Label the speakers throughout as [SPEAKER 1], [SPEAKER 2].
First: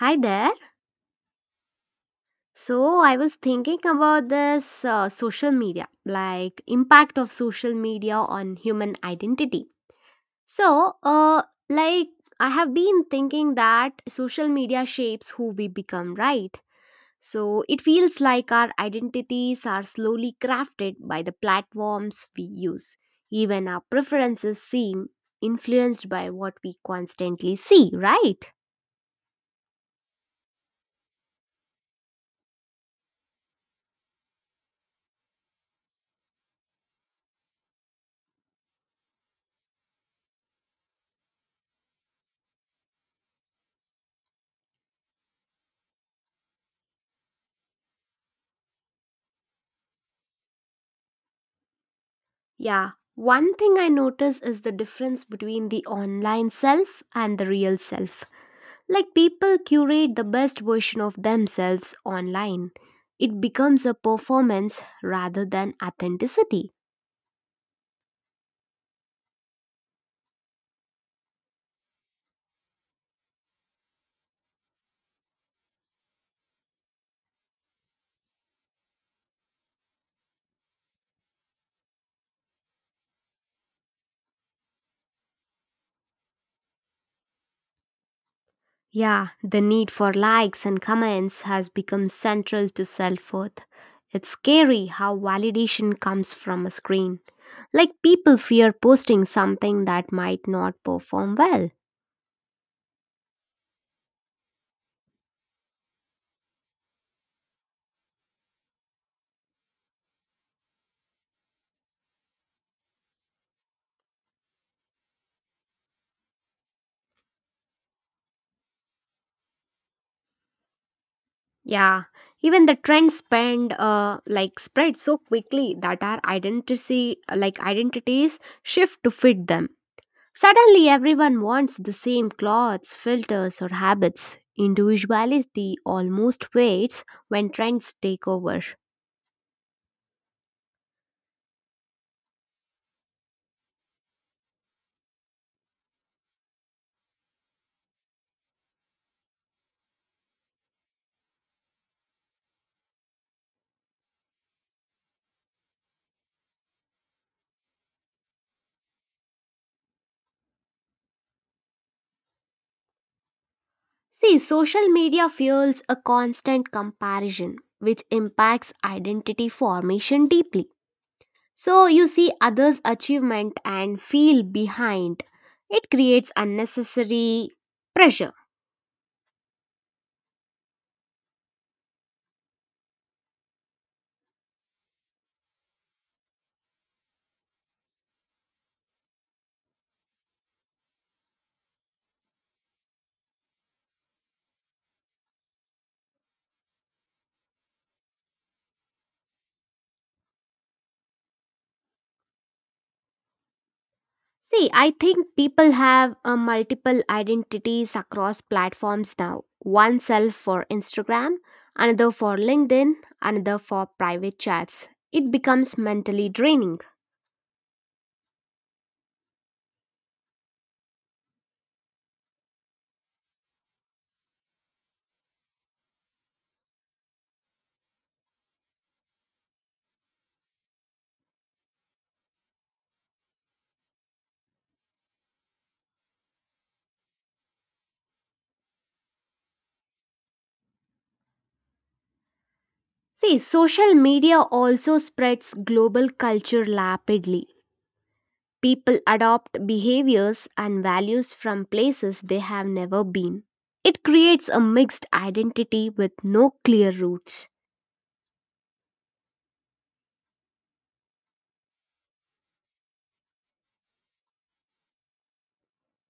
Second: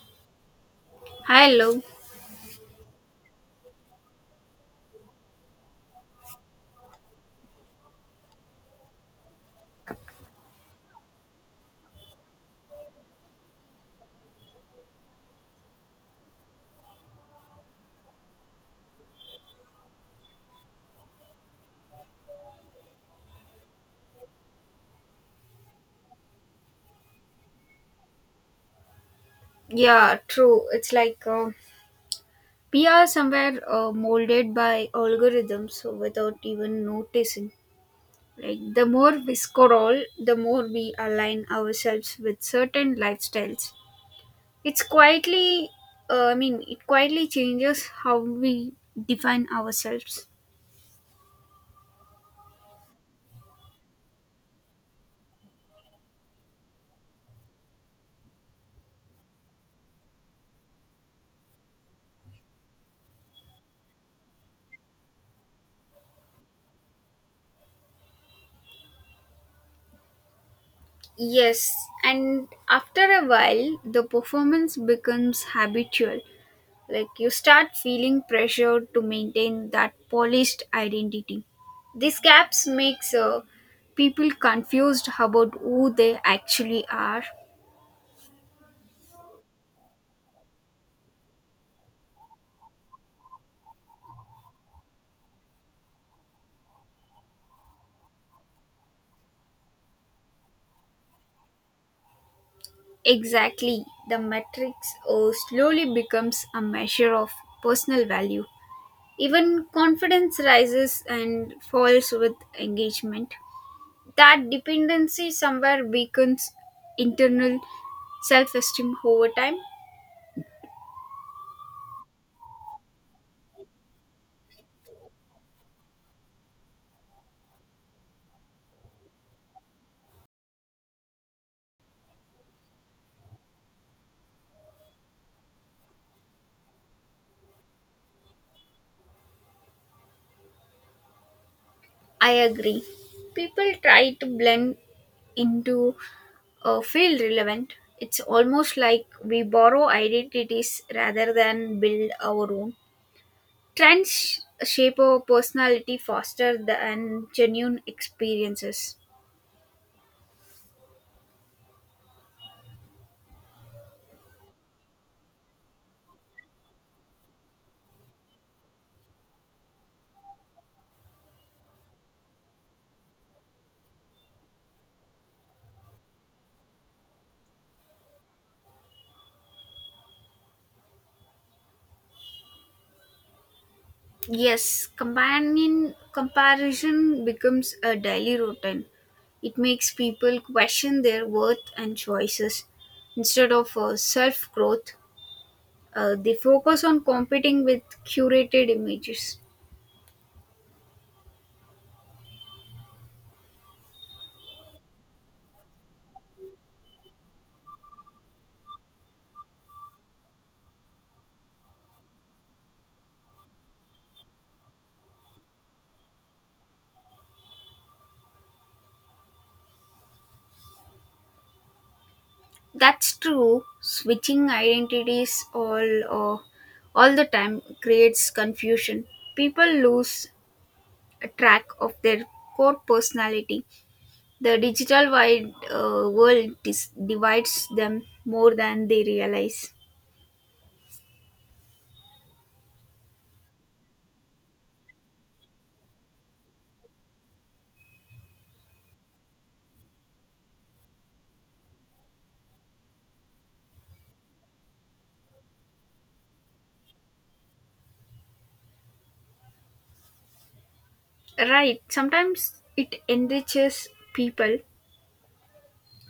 [SPEAKER 1] Hi there.
[SPEAKER 2] Hello.
[SPEAKER 1] So I was thinking about this social media, like impact of social media on human identity. So, like I have been thinking that social media shapes who we become, right? So it feels like our identities are slowly crafted by the platforms we use. Even our preferences seem influenced by what we constantly see, right?
[SPEAKER 2] Yeah, true. It's like we are somewhere molded by algorithms so without even noticing. Like the more we scroll, the more we align ourselves with certain lifestyles. It's quietly, it quietly changes how we define ourselves.
[SPEAKER 1] Yeah, one thing I notice is the difference between the online self and the real self. Like people curate the best version of themselves online. It becomes a performance rather than authenticity.
[SPEAKER 2] Yes, and after a while, the performance becomes habitual. Like you start feeling pressure to maintain that polished identity. These gaps makes people confused about who they actually are.
[SPEAKER 1] Yeah, the need for likes and comments has become central to self worth. It's scary how validation comes from a screen. Like people fear posting something that might not perform well.
[SPEAKER 2] Exactly, the metrics slowly becomes a measure of personal value. Even confidence rises and falls with engagement. That dependency somewhere weakens internal self esteem over time.
[SPEAKER 1] Yeah, even the trend spend spread so quickly that our identity identities shift to fit them. Suddenly everyone wants the same clothes, filters or habits. Individuality almost fades when trends take over.
[SPEAKER 2] I agree. People try to blend into a feel relevant. It's almost like we borrow identities rather than build our own. Trends shape our personality faster than genuine experiences.
[SPEAKER 1] See, social media fuels a constant comparison which impacts identity formation deeply. So you see others' achievement and feel behind. It creates unnecessary pressure.
[SPEAKER 2] Yes, companion comparison becomes a daily routine. It makes people question their worth and choices instead of self growth. They focus on competing with curated images.
[SPEAKER 1] See, I think people have multiple identities across platforms now. One self for Instagram, another for LinkedIn, another for private chats. It becomes mentally draining.
[SPEAKER 2] That's true. Switching identities uh, all the time creates confusion. People lose track of their core personality. The digital wide world divides them more than they realize.
[SPEAKER 1] See, social media also spreads global culture rapidly. People adopt behaviors and values from places they have never been. It creates a mixed identity with no clear roots.
[SPEAKER 2] Right, sometimes it enriches people,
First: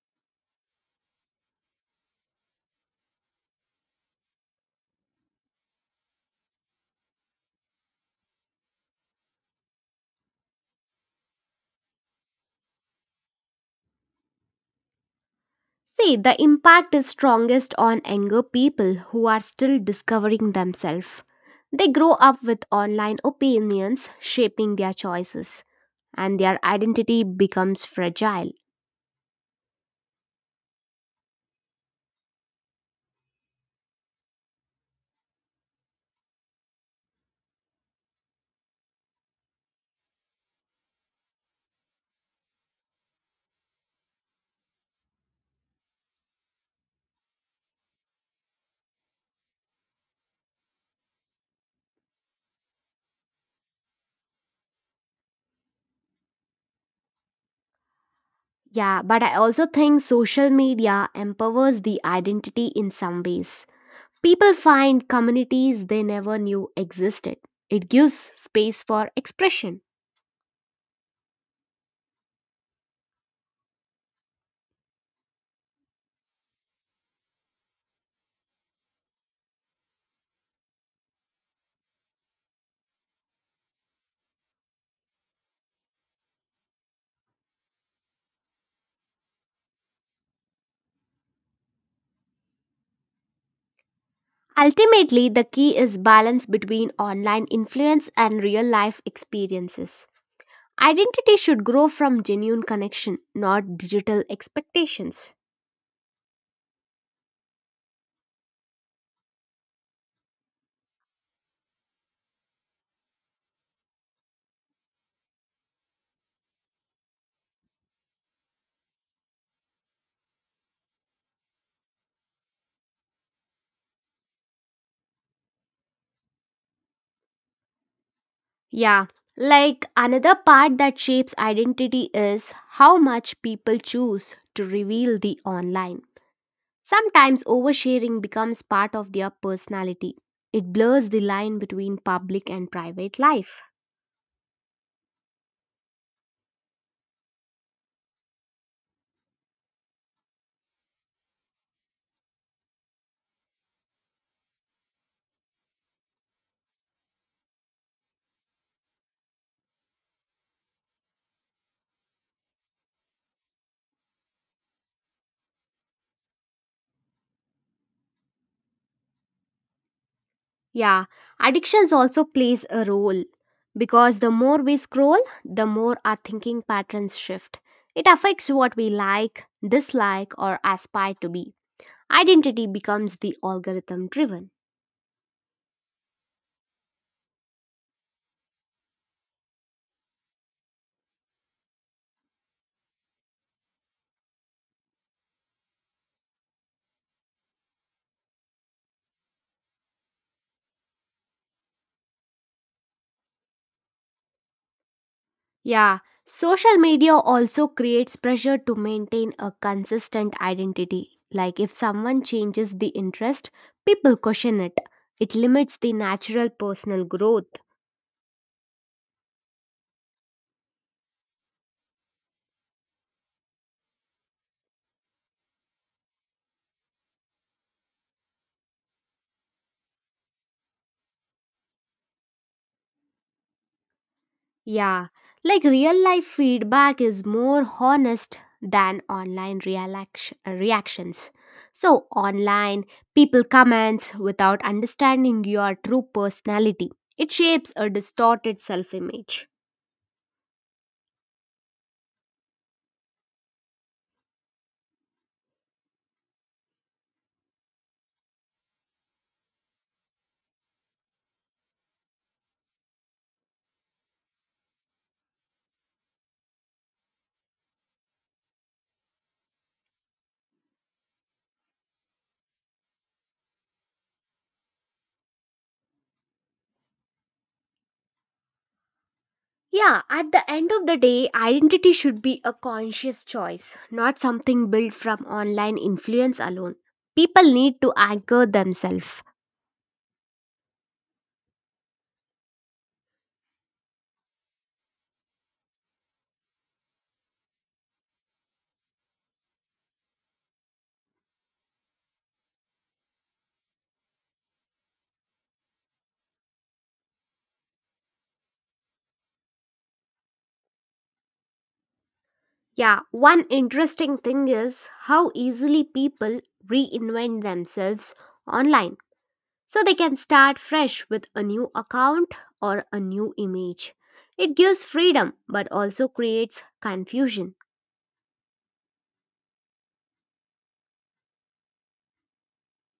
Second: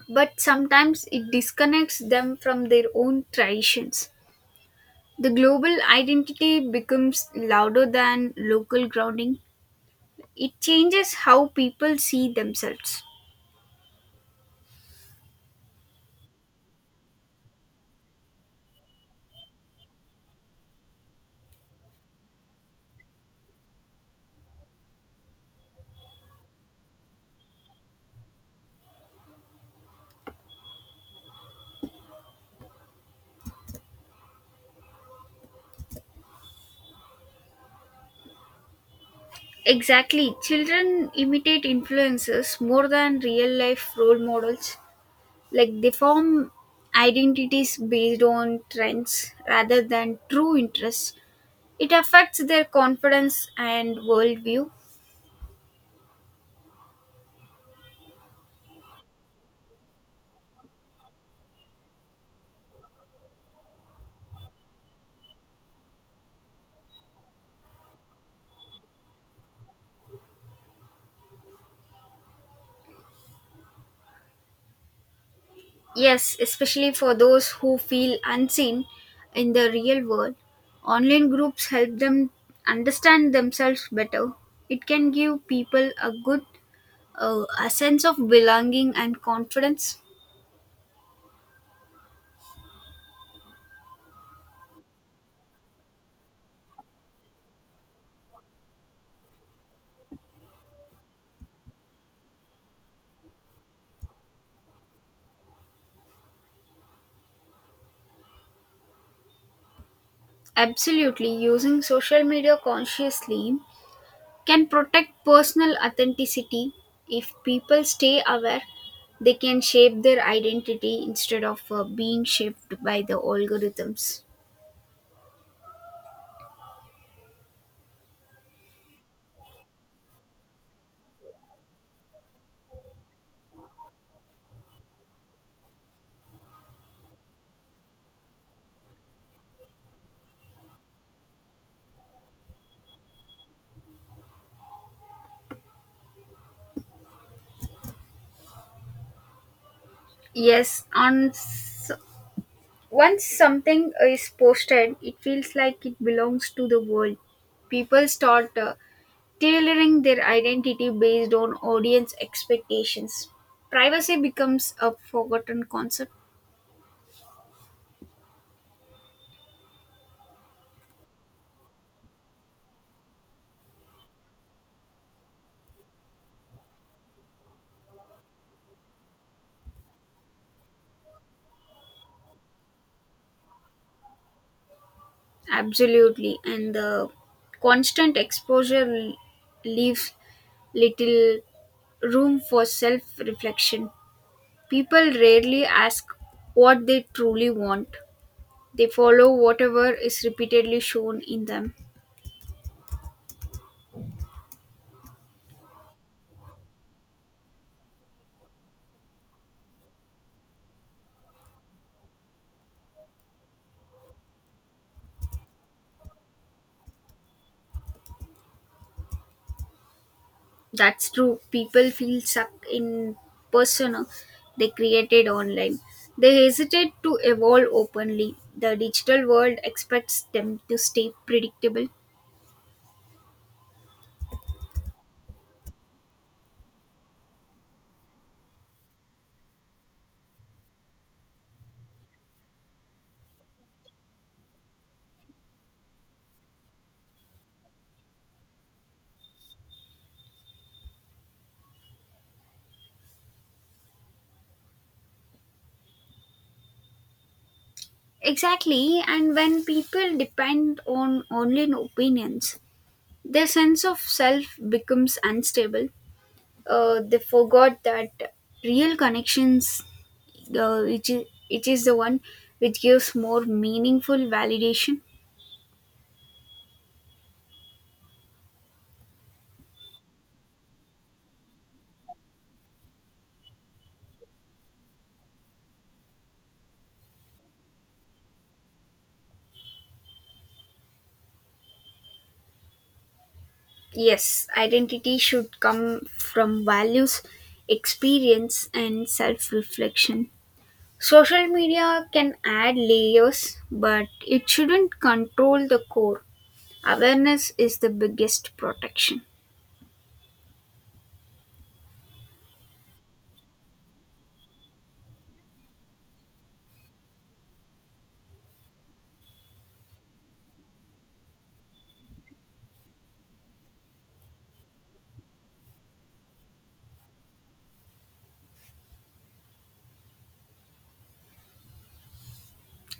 [SPEAKER 2] but sometimes it disconnects them from their own traditions. The global identity becomes louder than local grounding. It changes how people see themselves.
[SPEAKER 1] See, the impact is strongest on younger people who are still discovering themselves. They grow up with online opinions shaping their choices, and their identity becomes fragile.
[SPEAKER 2] Exactly. Children imitate influences more than real life role models. Like they form identities based on trends rather than true interests. It affects their confidence and worldview.
[SPEAKER 1] Yeah, but I also think social media empowers the identity in some ways. People find communities they never knew existed. It gives space for expression.
[SPEAKER 2] Yes, especially for those who feel unseen in the real world. Online groups help them understand themselves better. It can give people a sense of belonging and confidence.
[SPEAKER 1] Ultimately, the key is balance between online influence and real life experiences. Identity should grow from genuine connection, not digital expectations.
[SPEAKER 2] Absolutely, using social media consciously can protect personal authenticity. If people stay aware, they can shape their identity instead of being shaped by the algorithms.
[SPEAKER 1] Yeah, like another part that shapes identity is how much people choose to reveal the online. Sometimes oversharing becomes part of their personality. It blurs the line between public and private life.
[SPEAKER 2] Yes, once something is posted, it feels like it belongs to the world. People start tailoring their identity based on audience expectations. Privacy becomes a forgotten concept.
[SPEAKER 1] Yeah, addictions also plays a role because the more we scroll, the more our thinking patterns shift. It affects what we like, dislike or aspire to be. Identity becomes the algorithm driven.
[SPEAKER 2] Absolutely. And the constant exposure leaves little room for self reflection. People rarely ask what they truly want, they follow whatever is repeatedly shown in them.
[SPEAKER 1] Yeah, social media also creates pressure to maintain a consistent identity. Like if someone changes the interest, people question it. It limits the natural personal growth.
[SPEAKER 2] That's true. People feel stuck in persona they created online. They hesitate to evolve openly. The digital world expects them to stay predictable.
[SPEAKER 1] Yeah, like real life feedback is more honest than online reactions. So, online, people comments without understanding your true personality. It shapes a distorted self image.
[SPEAKER 2] Exactly, and when people depend on online opinions, their sense of self becomes unstable. They forgot that real connections, uh, which, is, which is the one which gives more meaningful validation.
[SPEAKER 1] Yeah, at the end of the day, identity should be a conscious choice, not something built from online influence alone. People need to anchor themselves.
[SPEAKER 2] Yes, identity should come from values, experience, and self reflection. Social media can add layers, but it shouldn't control the core. Awareness is the biggest protection.
[SPEAKER 1] Yeah, one interesting thing is how easily people reinvent themselves online. So they can start fresh with a new account or a new image. It gives freedom but also creates confusion.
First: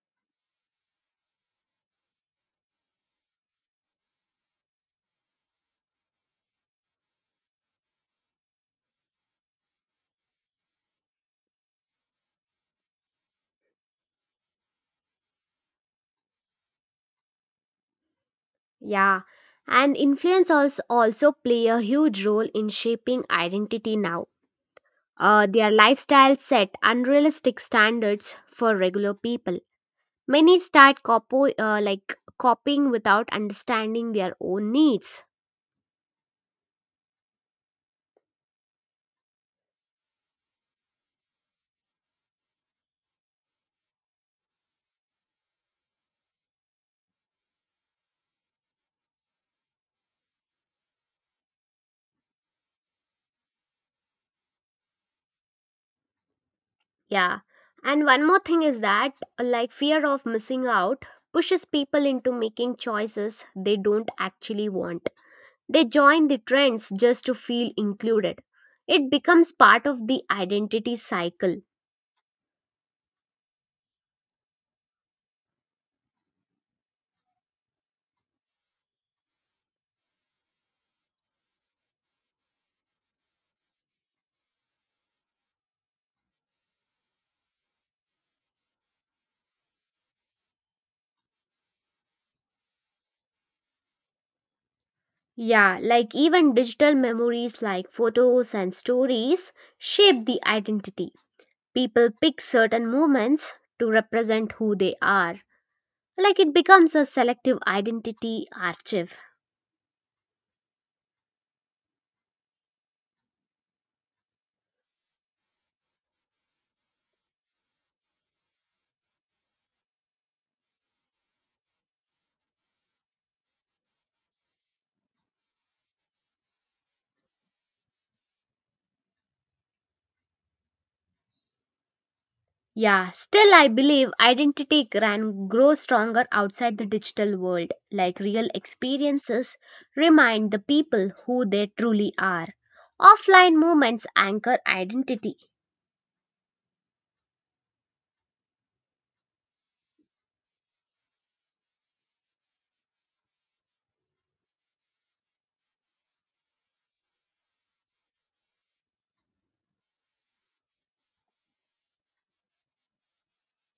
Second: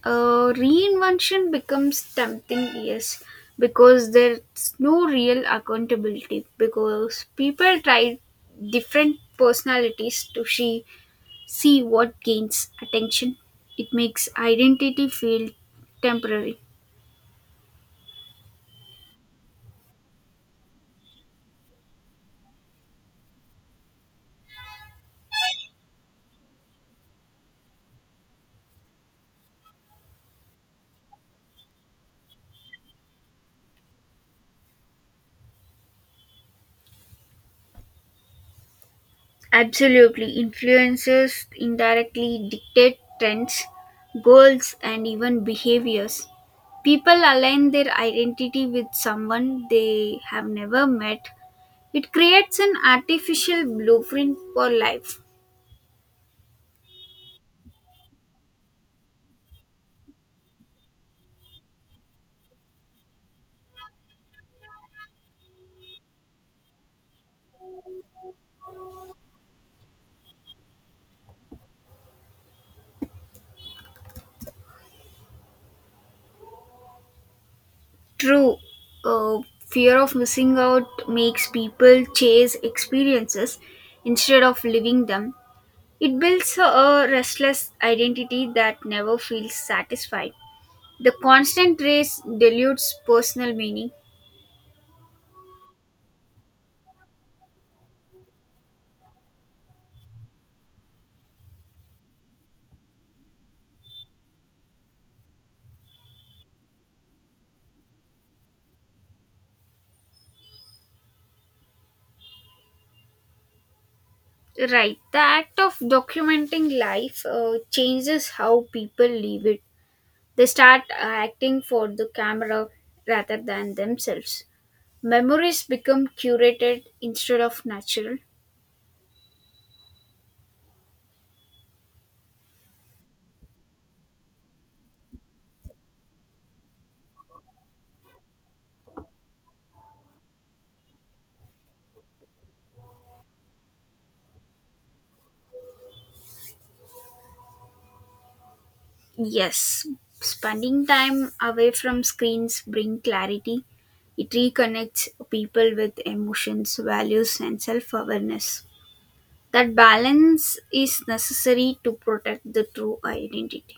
[SPEAKER 2] Reinvention becomes tempting, yes, because there's no real accountability, because people try different personalities to see what gains attention. It makes identity feel temporary.
[SPEAKER 1] Yeah, and influence also play a huge role in shaping identity now. Their lifestyle set unrealistic standards for regular people. Many start copying without understanding their own needs.
[SPEAKER 2] Absolutely. Influencers indirectly dictate trends, goals, and even behaviors. People align their identity with someone they have never met. It creates an artificial blueprint for life.
[SPEAKER 1] Yeah. And one more thing is that like fear of missing out pushes people into making choices they don't actually want. They join the trends just to feel included. It becomes part of the identity cycle.
[SPEAKER 2] True, uh, fear of missing out makes people chase experiences instead of living them. It builds a restless identity that never feels satisfied. The constant race dilutes personal meaning.
[SPEAKER 1] Yeah, like even digital memories like photos and stories shape the identity. People pick certain moments to represent who they are. Like it becomes a selective identity archive.
[SPEAKER 2] Right, the act of documenting life changes how people live it. They start acting for the camera rather than themselves. Memories become curated instead of natural.
[SPEAKER 1] Yeah, still I believe identity can grow stronger outside the digital world. Like real experiences remind the people who they truly are. Offline moments anchor identity.
[SPEAKER 2] Yes, spending time away from screens bring clarity. It reconnects people with emotions, values and self-awareness. That balance is necessary to protect the true identity.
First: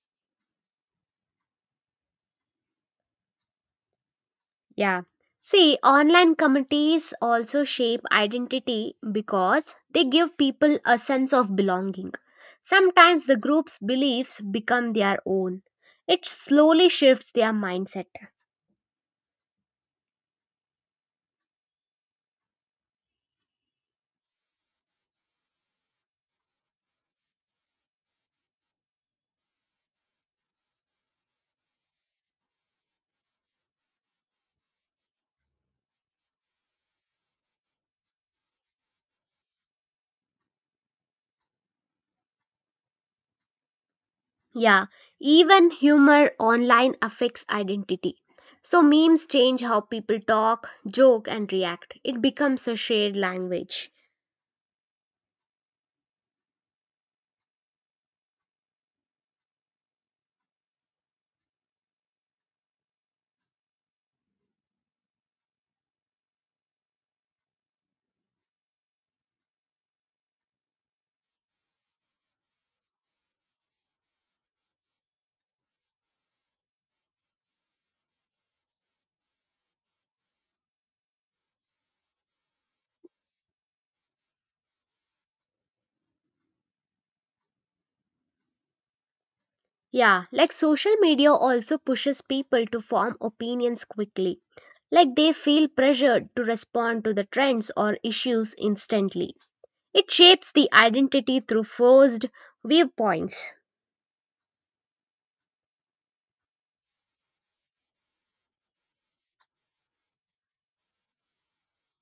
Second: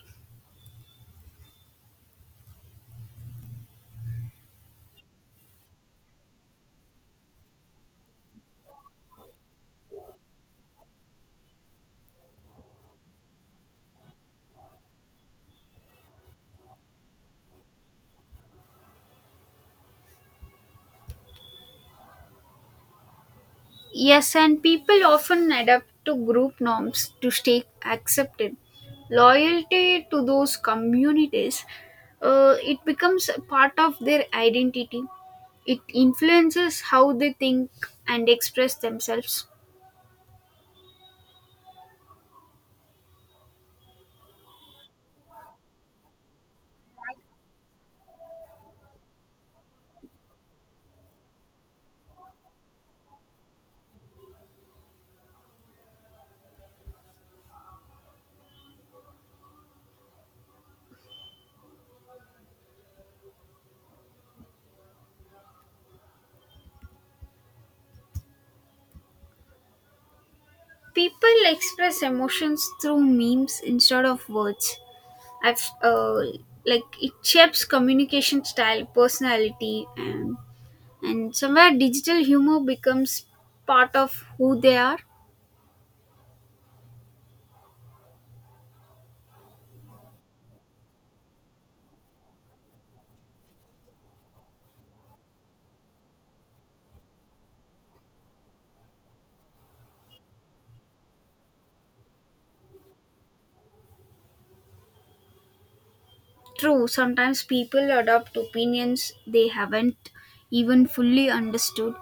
[SPEAKER 1] Yeah. See, online communities also shape identity because they give people a sense of belonging. Sometimes the group's beliefs become their own. It slowly shifts their mindset.
[SPEAKER 2] Yes, and people often adapt to group norms to stay accepted. Loyalty to those communities, it becomes a part of their identity. It influences how they think and express themselves.
[SPEAKER 1] Yeah, even humor online affects identity. So memes change how people talk, joke, and react. It becomes a shared language.
[SPEAKER 2] People express emotions through memes instead of words. I've like it shapes communication style, personality, and somewhere digital humor becomes part of who they are.
[SPEAKER 1] Yeah, like social media also pushes people to form opinions quickly. Like they feel pressured to respond to the trends or issues instantly. It shapes the identity through forced viewpoints.
[SPEAKER 2] True, sometimes people adopt opinions they haven't even fully understood.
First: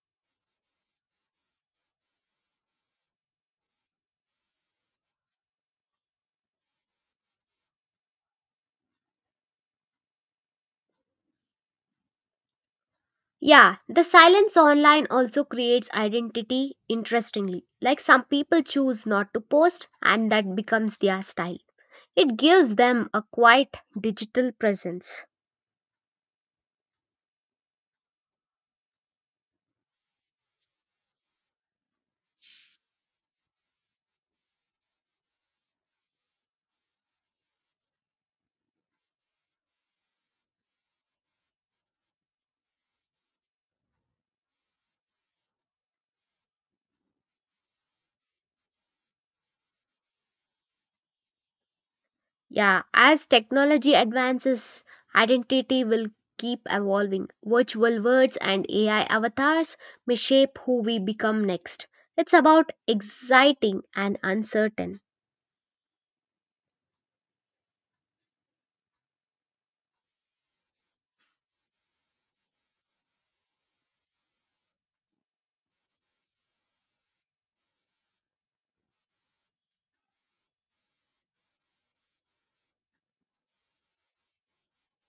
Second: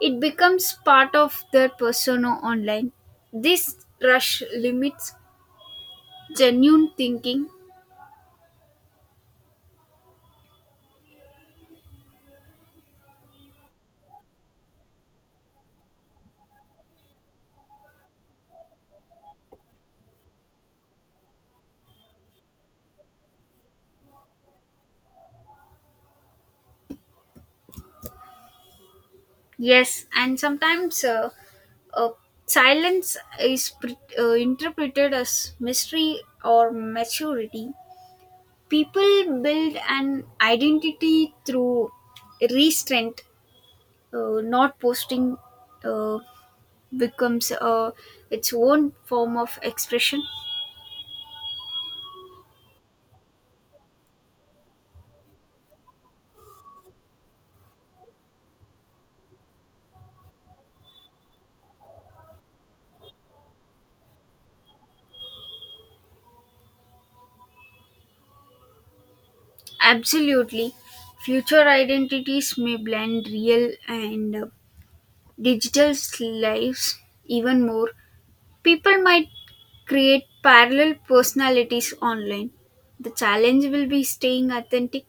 [SPEAKER 2] It becomes part of their persona online. This rush limits genuine thinking.
[SPEAKER 1] Yeah, the silence online also creates identity interestingly. Like some people choose not to post and that becomes their style. It gives them a quiet digital presence.
[SPEAKER 2] Yes, and sometimes uh, silence is interpreted as mystery or maturity. People build an identity through restraint. Not posting uh, becomes its own form of expression.
[SPEAKER 1] Yeah, as technology advances, identity will keep evolving. Virtual words and AI avatars may shape who we become next. It's about exciting and uncertain.
[SPEAKER 2] Absolutely. Future identities may blend real and digital lives even more. People might create parallel personalities online. The challenge will be staying authentic.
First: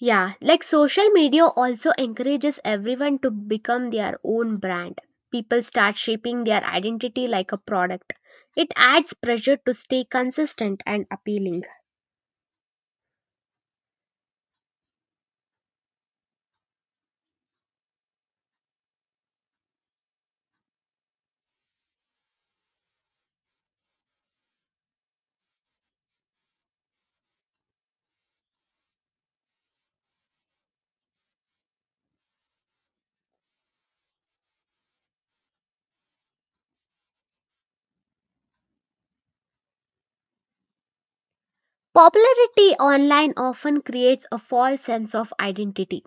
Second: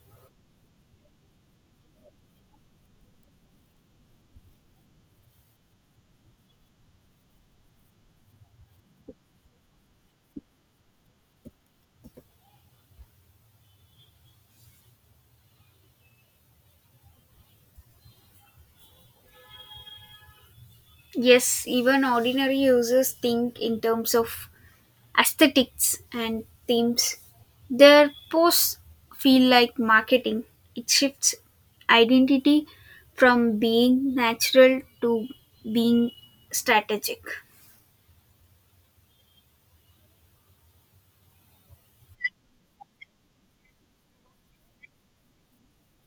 [SPEAKER 1] Yeah, like social media also encourages everyone to become their own brand. People start shaping their identity like a product. It adds pressure to stay consistent and appealing.
[SPEAKER 2] Yes, even ordinary users think in terms of aesthetics and themes. Their posts feel like marketing. It shifts identity from being natural to being strategic.
[SPEAKER 1] Popularity online often creates a false sense of identity.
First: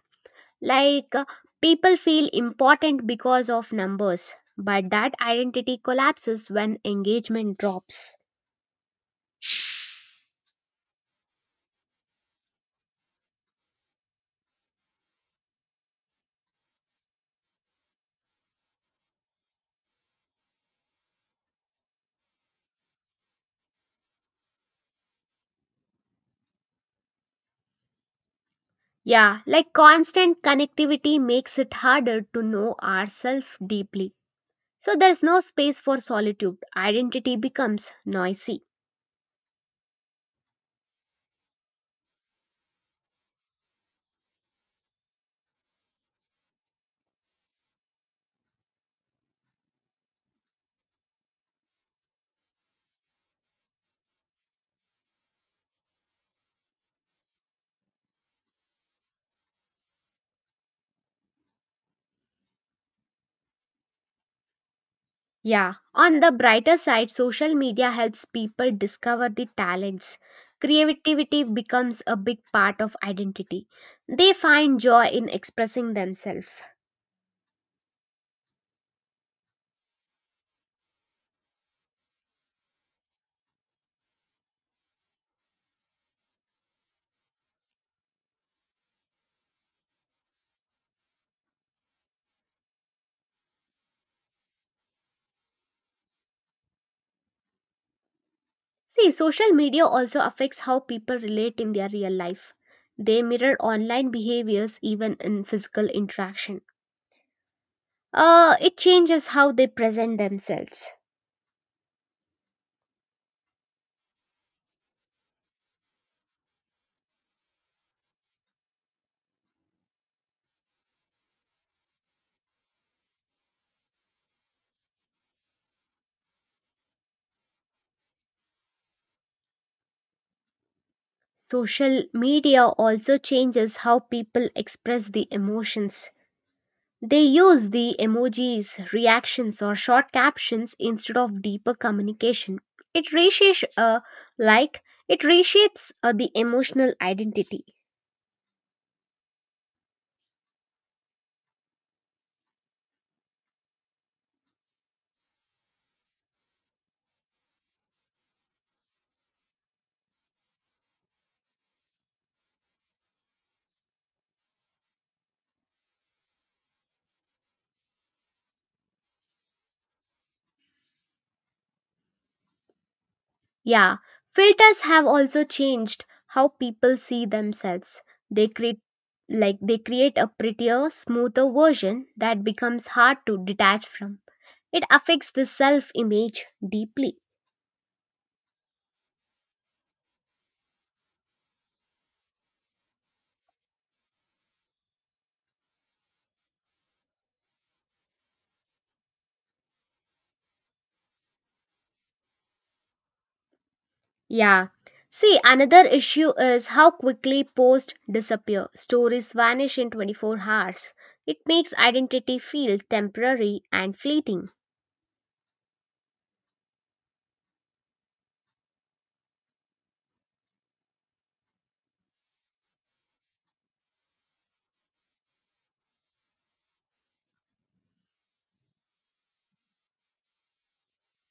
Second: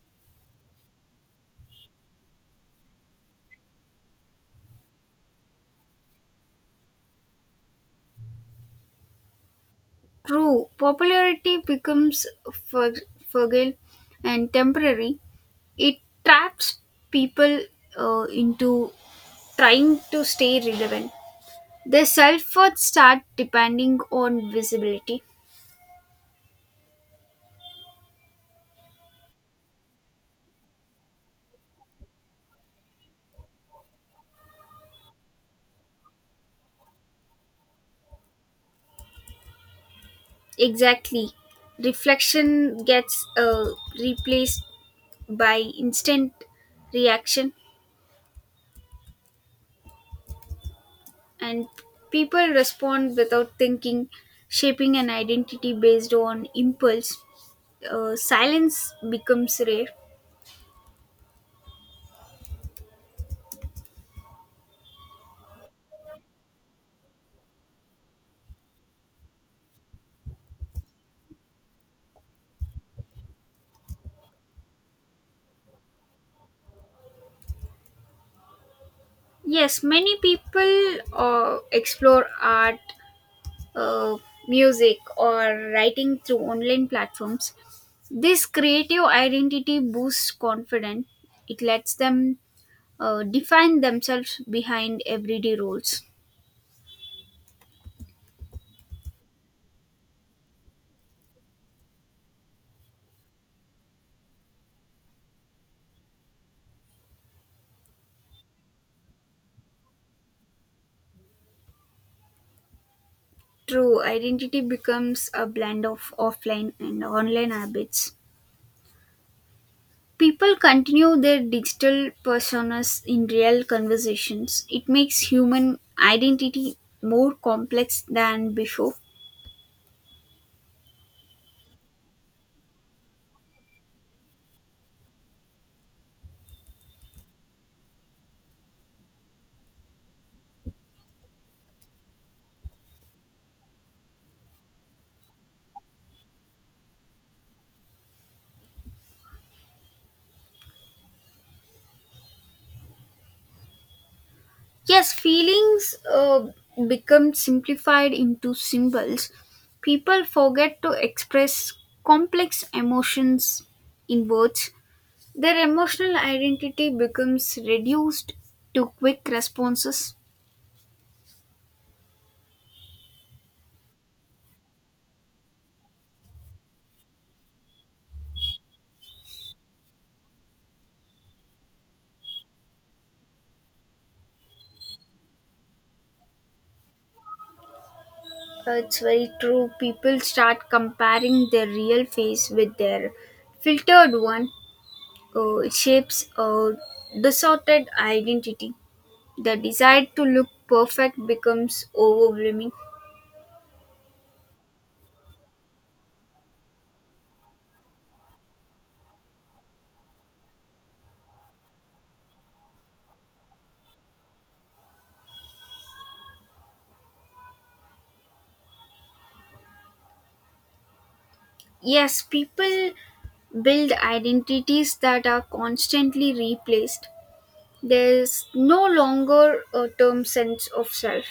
[SPEAKER 1] Like, uh, People feel important because of numbers, but that identity collapses when engagement drops.
[SPEAKER 2] True, popularity becomes fug- fragile and temporary. It traps people into trying to stay relevant. Their self worth start depending on visibility.
[SPEAKER 1] Yeah, like constant connectivity makes it harder to know ourselves deeply. So there's no space for solitude. Identity becomes noisy.
[SPEAKER 2] Exactly. Reflection gets replaced by instant reaction, and people respond without thinking, shaping an identity based on impulse. Silence becomes rare.
[SPEAKER 1] Yeah, on the brighter side, social media helps people discover the talents. Creativity becomes a big part of identity. They find joy in expressing themselves.
[SPEAKER 2] Yes, many people explore art, uh, music or writing through online platforms. This creative identity boosts confidence. It lets them define themselves behind everyday roles.
[SPEAKER 1] See, social media also affects how people relate in their real life. They mirror online behaviors even in physical interaction. It changes how they present themselves.
[SPEAKER 2] True, identity becomes a blend of offline and online habits. People continue their digital personas in real conversations. It makes human identity more complex than before.
[SPEAKER 1] Social media also changes how people express the emotions. They use the emojis, reactions, or short captions instead of deeper communication. It reshapes, uh, like, it reshapes the emotional identity.
[SPEAKER 2] Yes, feelings become simplified into symbols. People forget to express complex emotions in words. Their emotional identity becomes reduced to quick responses.
[SPEAKER 1] Yeah, filters have also changed how people see themselves. They create they create a prettier, smoother version that becomes hard to detach from. It affects the self-image deeply.
[SPEAKER 2] It's very true. People start comparing their real face with their filtered one. It shapes a distorted identity. The desire to look perfect becomes overwhelming.
[SPEAKER 1] Yeah. See, another issue is how quickly posts disappear. Stories vanish in 24 hours. It makes identity feel temporary and fleeting.
[SPEAKER 2] Yes, people build identities that are constantly replaced. There's no longer a term sense of self.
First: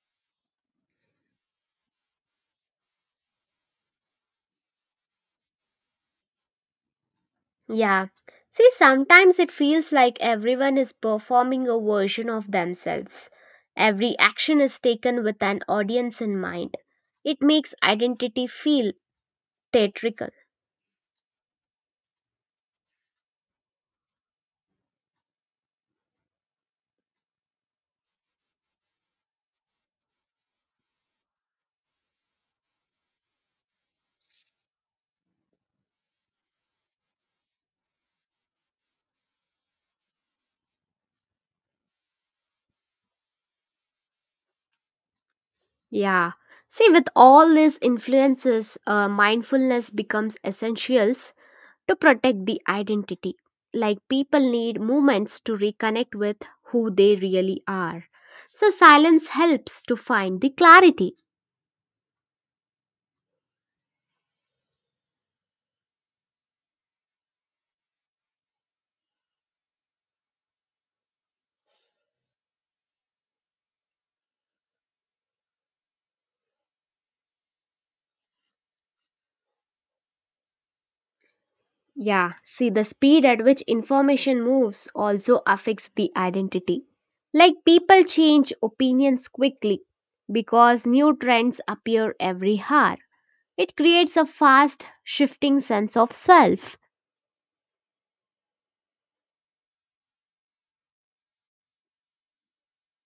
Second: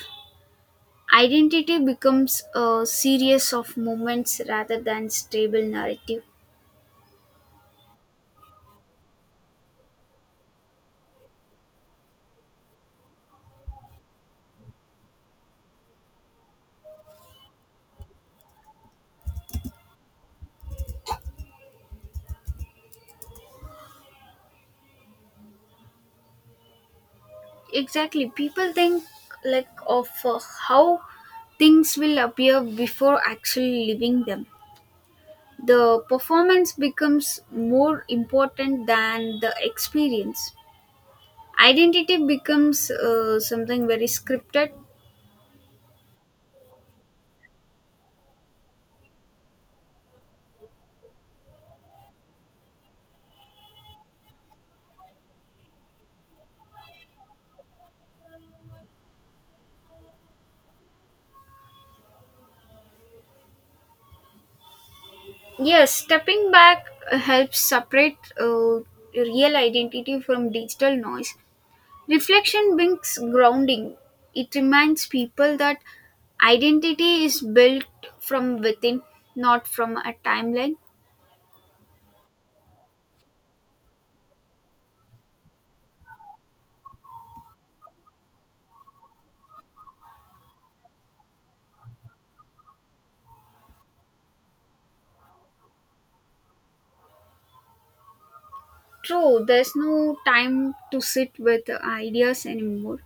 [SPEAKER 2] Identity becomes a series of moments rather than stable narrative.
[SPEAKER 1] Yeah. See, sometimes it feels like everyone is performing a version of themselves. Every action is taken with an audience in mind. It makes identity feel theatrical.
[SPEAKER 2] Exactly, people think of how things will appear before actually living them. The performance becomes more important than the experience. Identity becomes something very scripted.
[SPEAKER 1] Yeah. See, with all these influences, mindfulness becomes essentials to protect the identity. Like people need moments to reconnect with who they really are. So silence helps to find the clarity.
[SPEAKER 2] Yes, stepping back helps separate real identity from digital noise. Reflection brings grounding. It reminds people that identity is built from within, not from a timeline.
[SPEAKER 1] Yeah, see, the speed at which information moves also affects the identity. Like people change opinions quickly because new trends appear every hour. It creates a fast shifting sense of self.
[SPEAKER 2] True, there's no time to sit with ideas anymore.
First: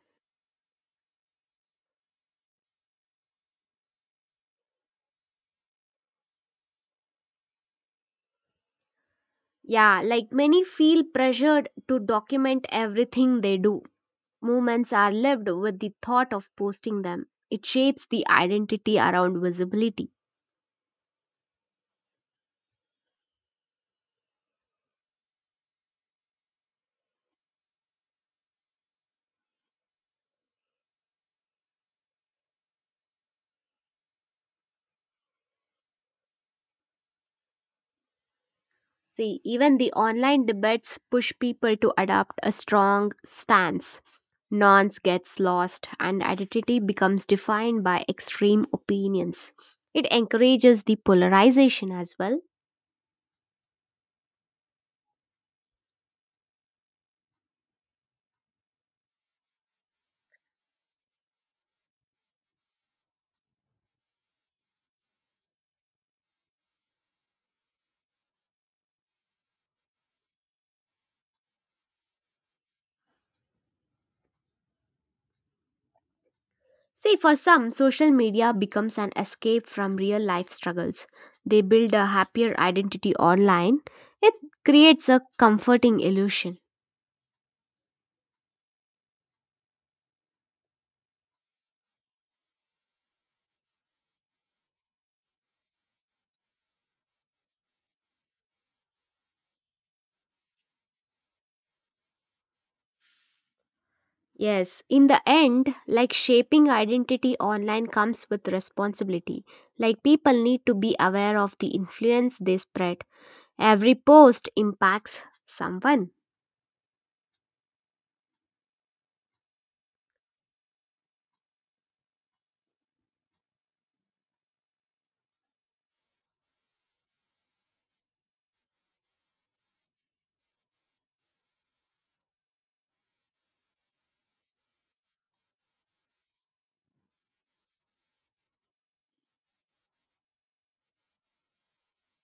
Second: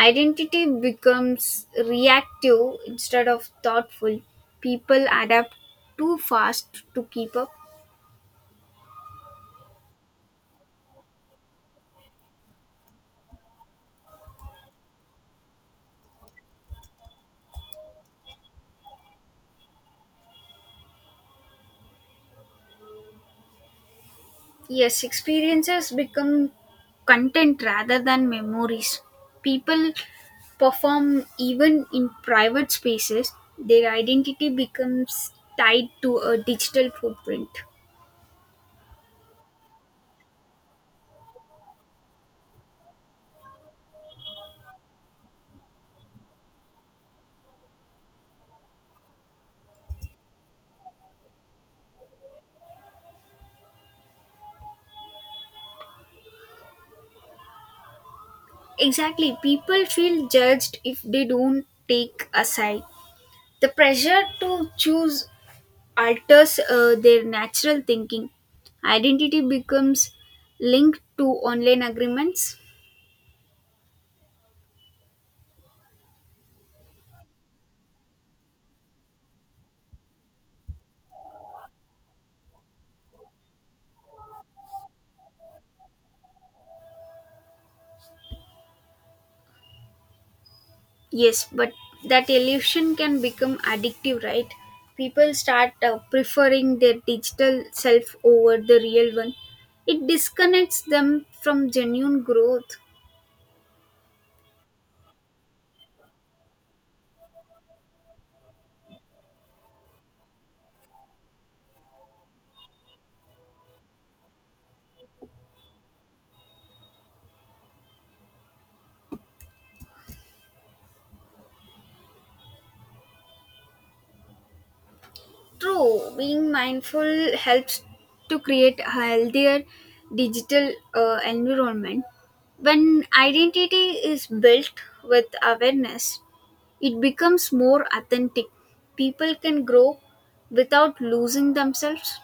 [SPEAKER 2] Identity becomes reactive instead of thoughtful. People adapt too fast to keep up.
[SPEAKER 1] Yeah, like many feel pressured to document everything they do. Movements are lived with the thought of posting them. It shapes the identity around visibility.
[SPEAKER 2] Yes, experiences become content rather than memories. People perform even in private spaces, their identity becomes tied to a digital footprint.
[SPEAKER 1] See, even the online debates push people to adopt a strong stance. Nuance gets lost, and identity becomes defined by extreme opinions. It encourages the polarization as well.
[SPEAKER 2] Exactly, people feel judged if they don't take a side. The pressure to choose alters their natural thinking. Identity becomes linked to online agreements.
[SPEAKER 1] See, for some, social media becomes an escape from real life struggles. They build a happier identity online. It creates a comforting illusion.
[SPEAKER 2] Yes, but that illusion can become addictive, right? People start preferring their digital self over the real one. It disconnects them from genuine growth.
[SPEAKER 1] Yes, in the end, like shaping identity online comes with responsibility. Like people need to be aware of the influence they spread. Every post impacts someone.
[SPEAKER 2] True, being mindful helps to create a healthier digital environment. When identity is built with awareness, it becomes more authentic. People can grow without losing themselves.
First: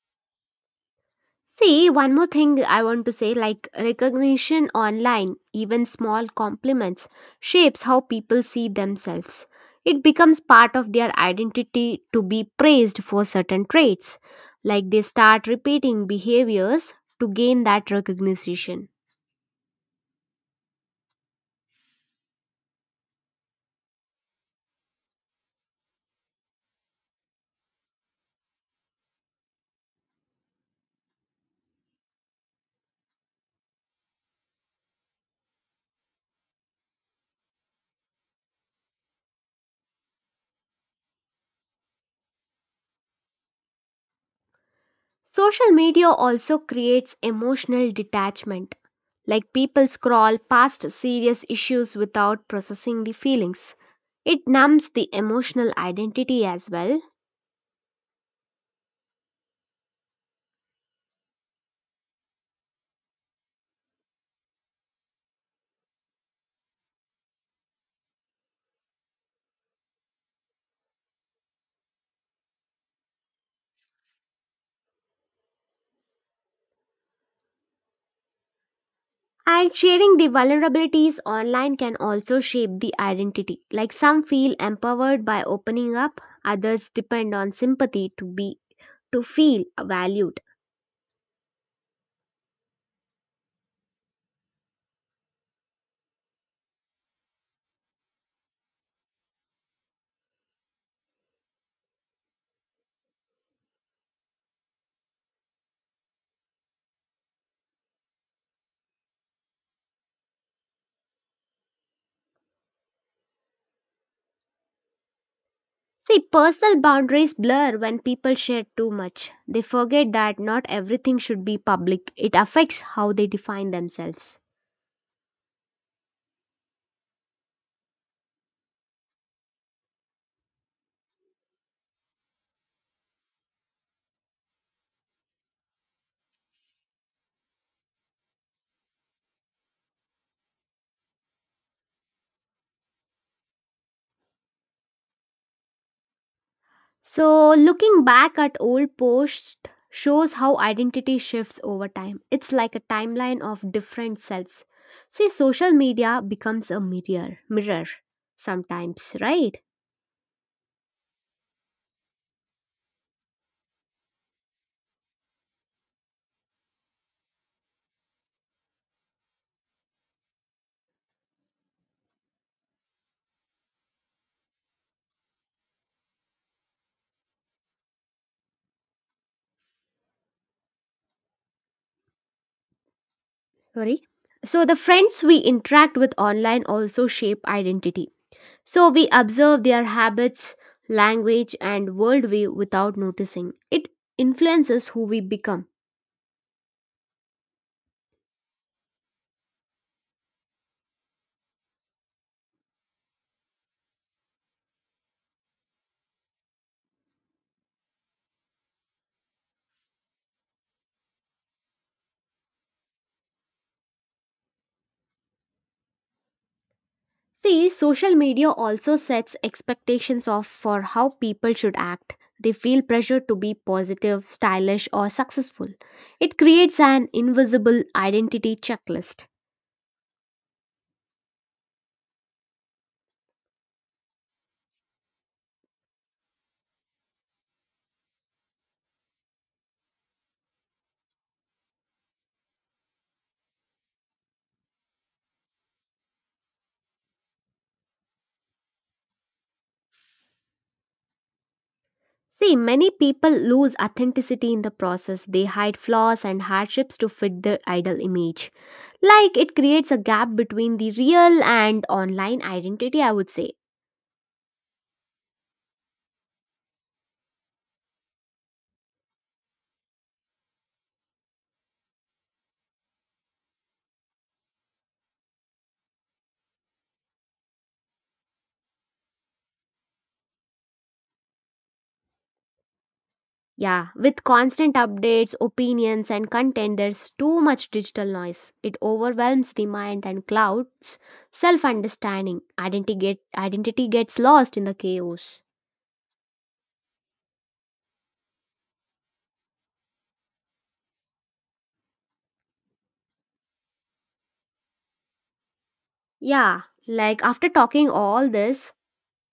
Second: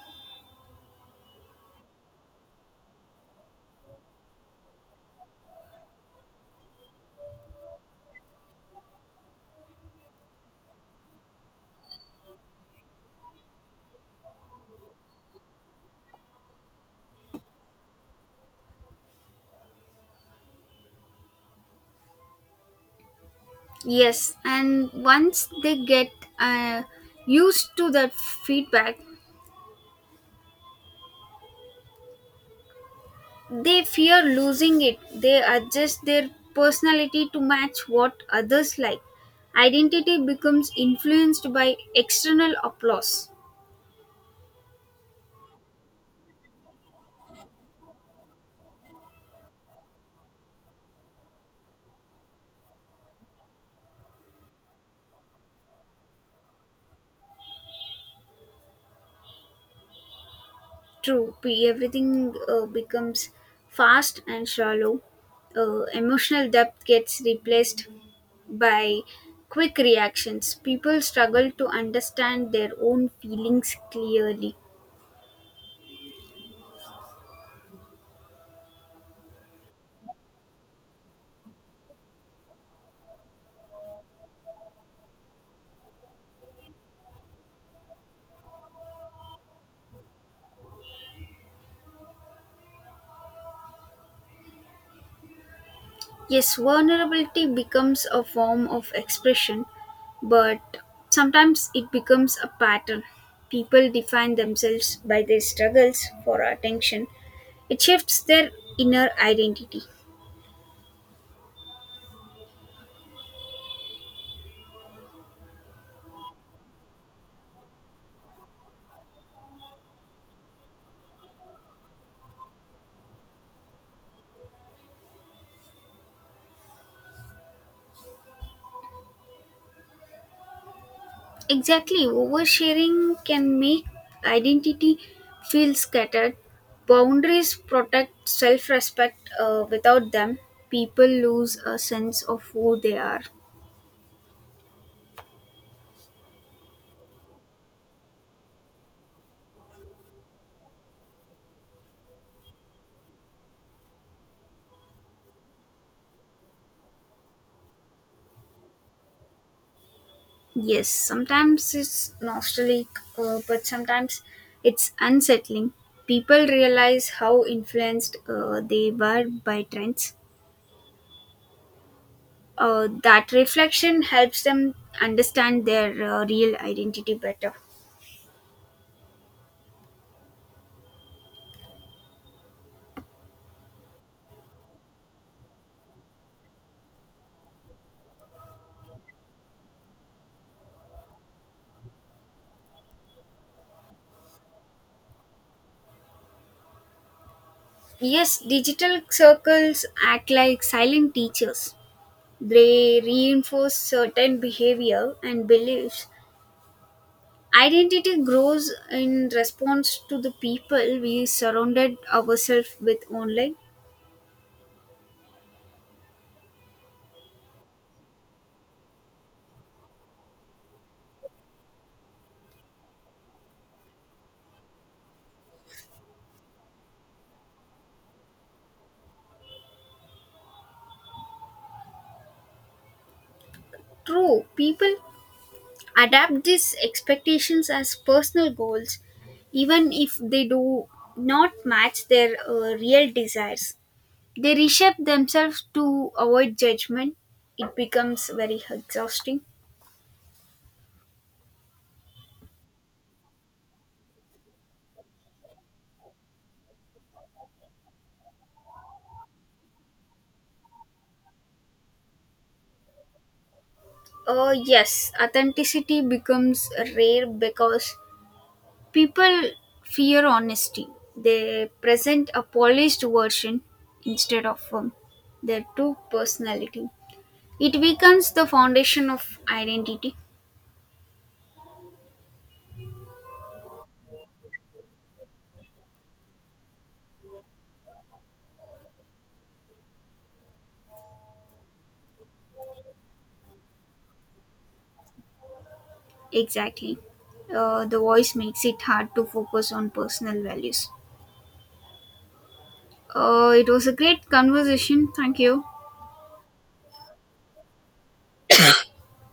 [SPEAKER 1] See, one more thing I want to say like recognition online, even small compliments, shapes how people see themselves. It becomes part of their identity to be praised for certain traits. Like they start repeating behaviors to gain that recognition.
[SPEAKER 2] Yes, and once they get uh, used to that feedback, they fear losing it. They adjust their personality to match what others like. Identity becomes influenced by external applause.
[SPEAKER 1] Social media also creates emotional detachment, like people scroll past serious issues without processing the feelings. It numbs the emotional identity as well.
[SPEAKER 2] True, everything becomes fast and shallow. Emotional depth gets replaced by quick reactions. People struggle to understand their own feelings clearly.
[SPEAKER 1] And sharing the vulnerabilities online can also shape the identity. Like some feel empowered by opening up, others depend on sympathy to feel valued.
[SPEAKER 2] Yes, vulnerability becomes a form of expression, but sometimes it becomes a pattern. People define themselves by their struggles for attention. It shifts their inner identity.
[SPEAKER 1] See, personal boundaries blur when people share too much. They forget that not everything should be public, it affects how they define themselves.
[SPEAKER 2] Exactly, oversharing can make identity feel scattered. Boundaries protect self respect. Without them, people lose a sense of who they are.
[SPEAKER 1] So, looking back at old posts shows how identity shifts over time. It's like a timeline of different selves. See, social media becomes a mirror sometimes, right?
[SPEAKER 2] Yes, sometimes it's nostalgic, but sometimes it's unsettling. People realize how influenced they were by trends. That reflection helps them understand their real identity better.
[SPEAKER 1] Sorry. So, the friends we interact with online also shape identity. So we observe their habits, language, and worldview without noticing. It influences who we become.
[SPEAKER 2] Yes, digital circles act like silent teachers. They reinforce certain behavior and beliefs. Identity grows in response to the people we surrounded ourselves with online.
[SPEAKER 1] See, social media also sets expectations of for how people should act. They feel pressure to be positive, stylish, or successful. It creates an invisible identity checklist.
[SPEAKER 2] True, people adapt these expectations as personal goals, even if they do not match their real desires. They reshape themselves to avoid judgment. It becomes very exhausting.
[SPEAKER 1] See, many people lose authenticity in the process. They hide flaws and hardships to fit their idol image. Like it creates a gap between the real and online identity, I would say.
[SPEAKER 2] Yes, authenticity becomes rare because people fear honesty. They present a polished version instead of their true personality. It weakens the foundation of identity.
[SPEAKER 1] Yeah, with constant updates, opinions, and content, there's too much digital noise. It overwhelms the mind and clouds self understanding. Identity gets lost in the chaos.
[SPEAKER 2] Exactly. The voice makes it hard to focus on personal values. It was a great conversation. Thank you.
[SPEAKER 1] Yeah, like after talking all this,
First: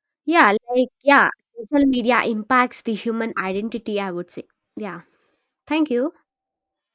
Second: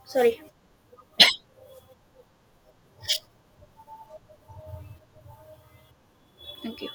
[SPEAKER 2] Sorry.
[SPEAKER 1] Yeah, like, yeah, social media impacts the human identity, I would say. Yeah, thank you.
[SPEAKER 2] Thank you.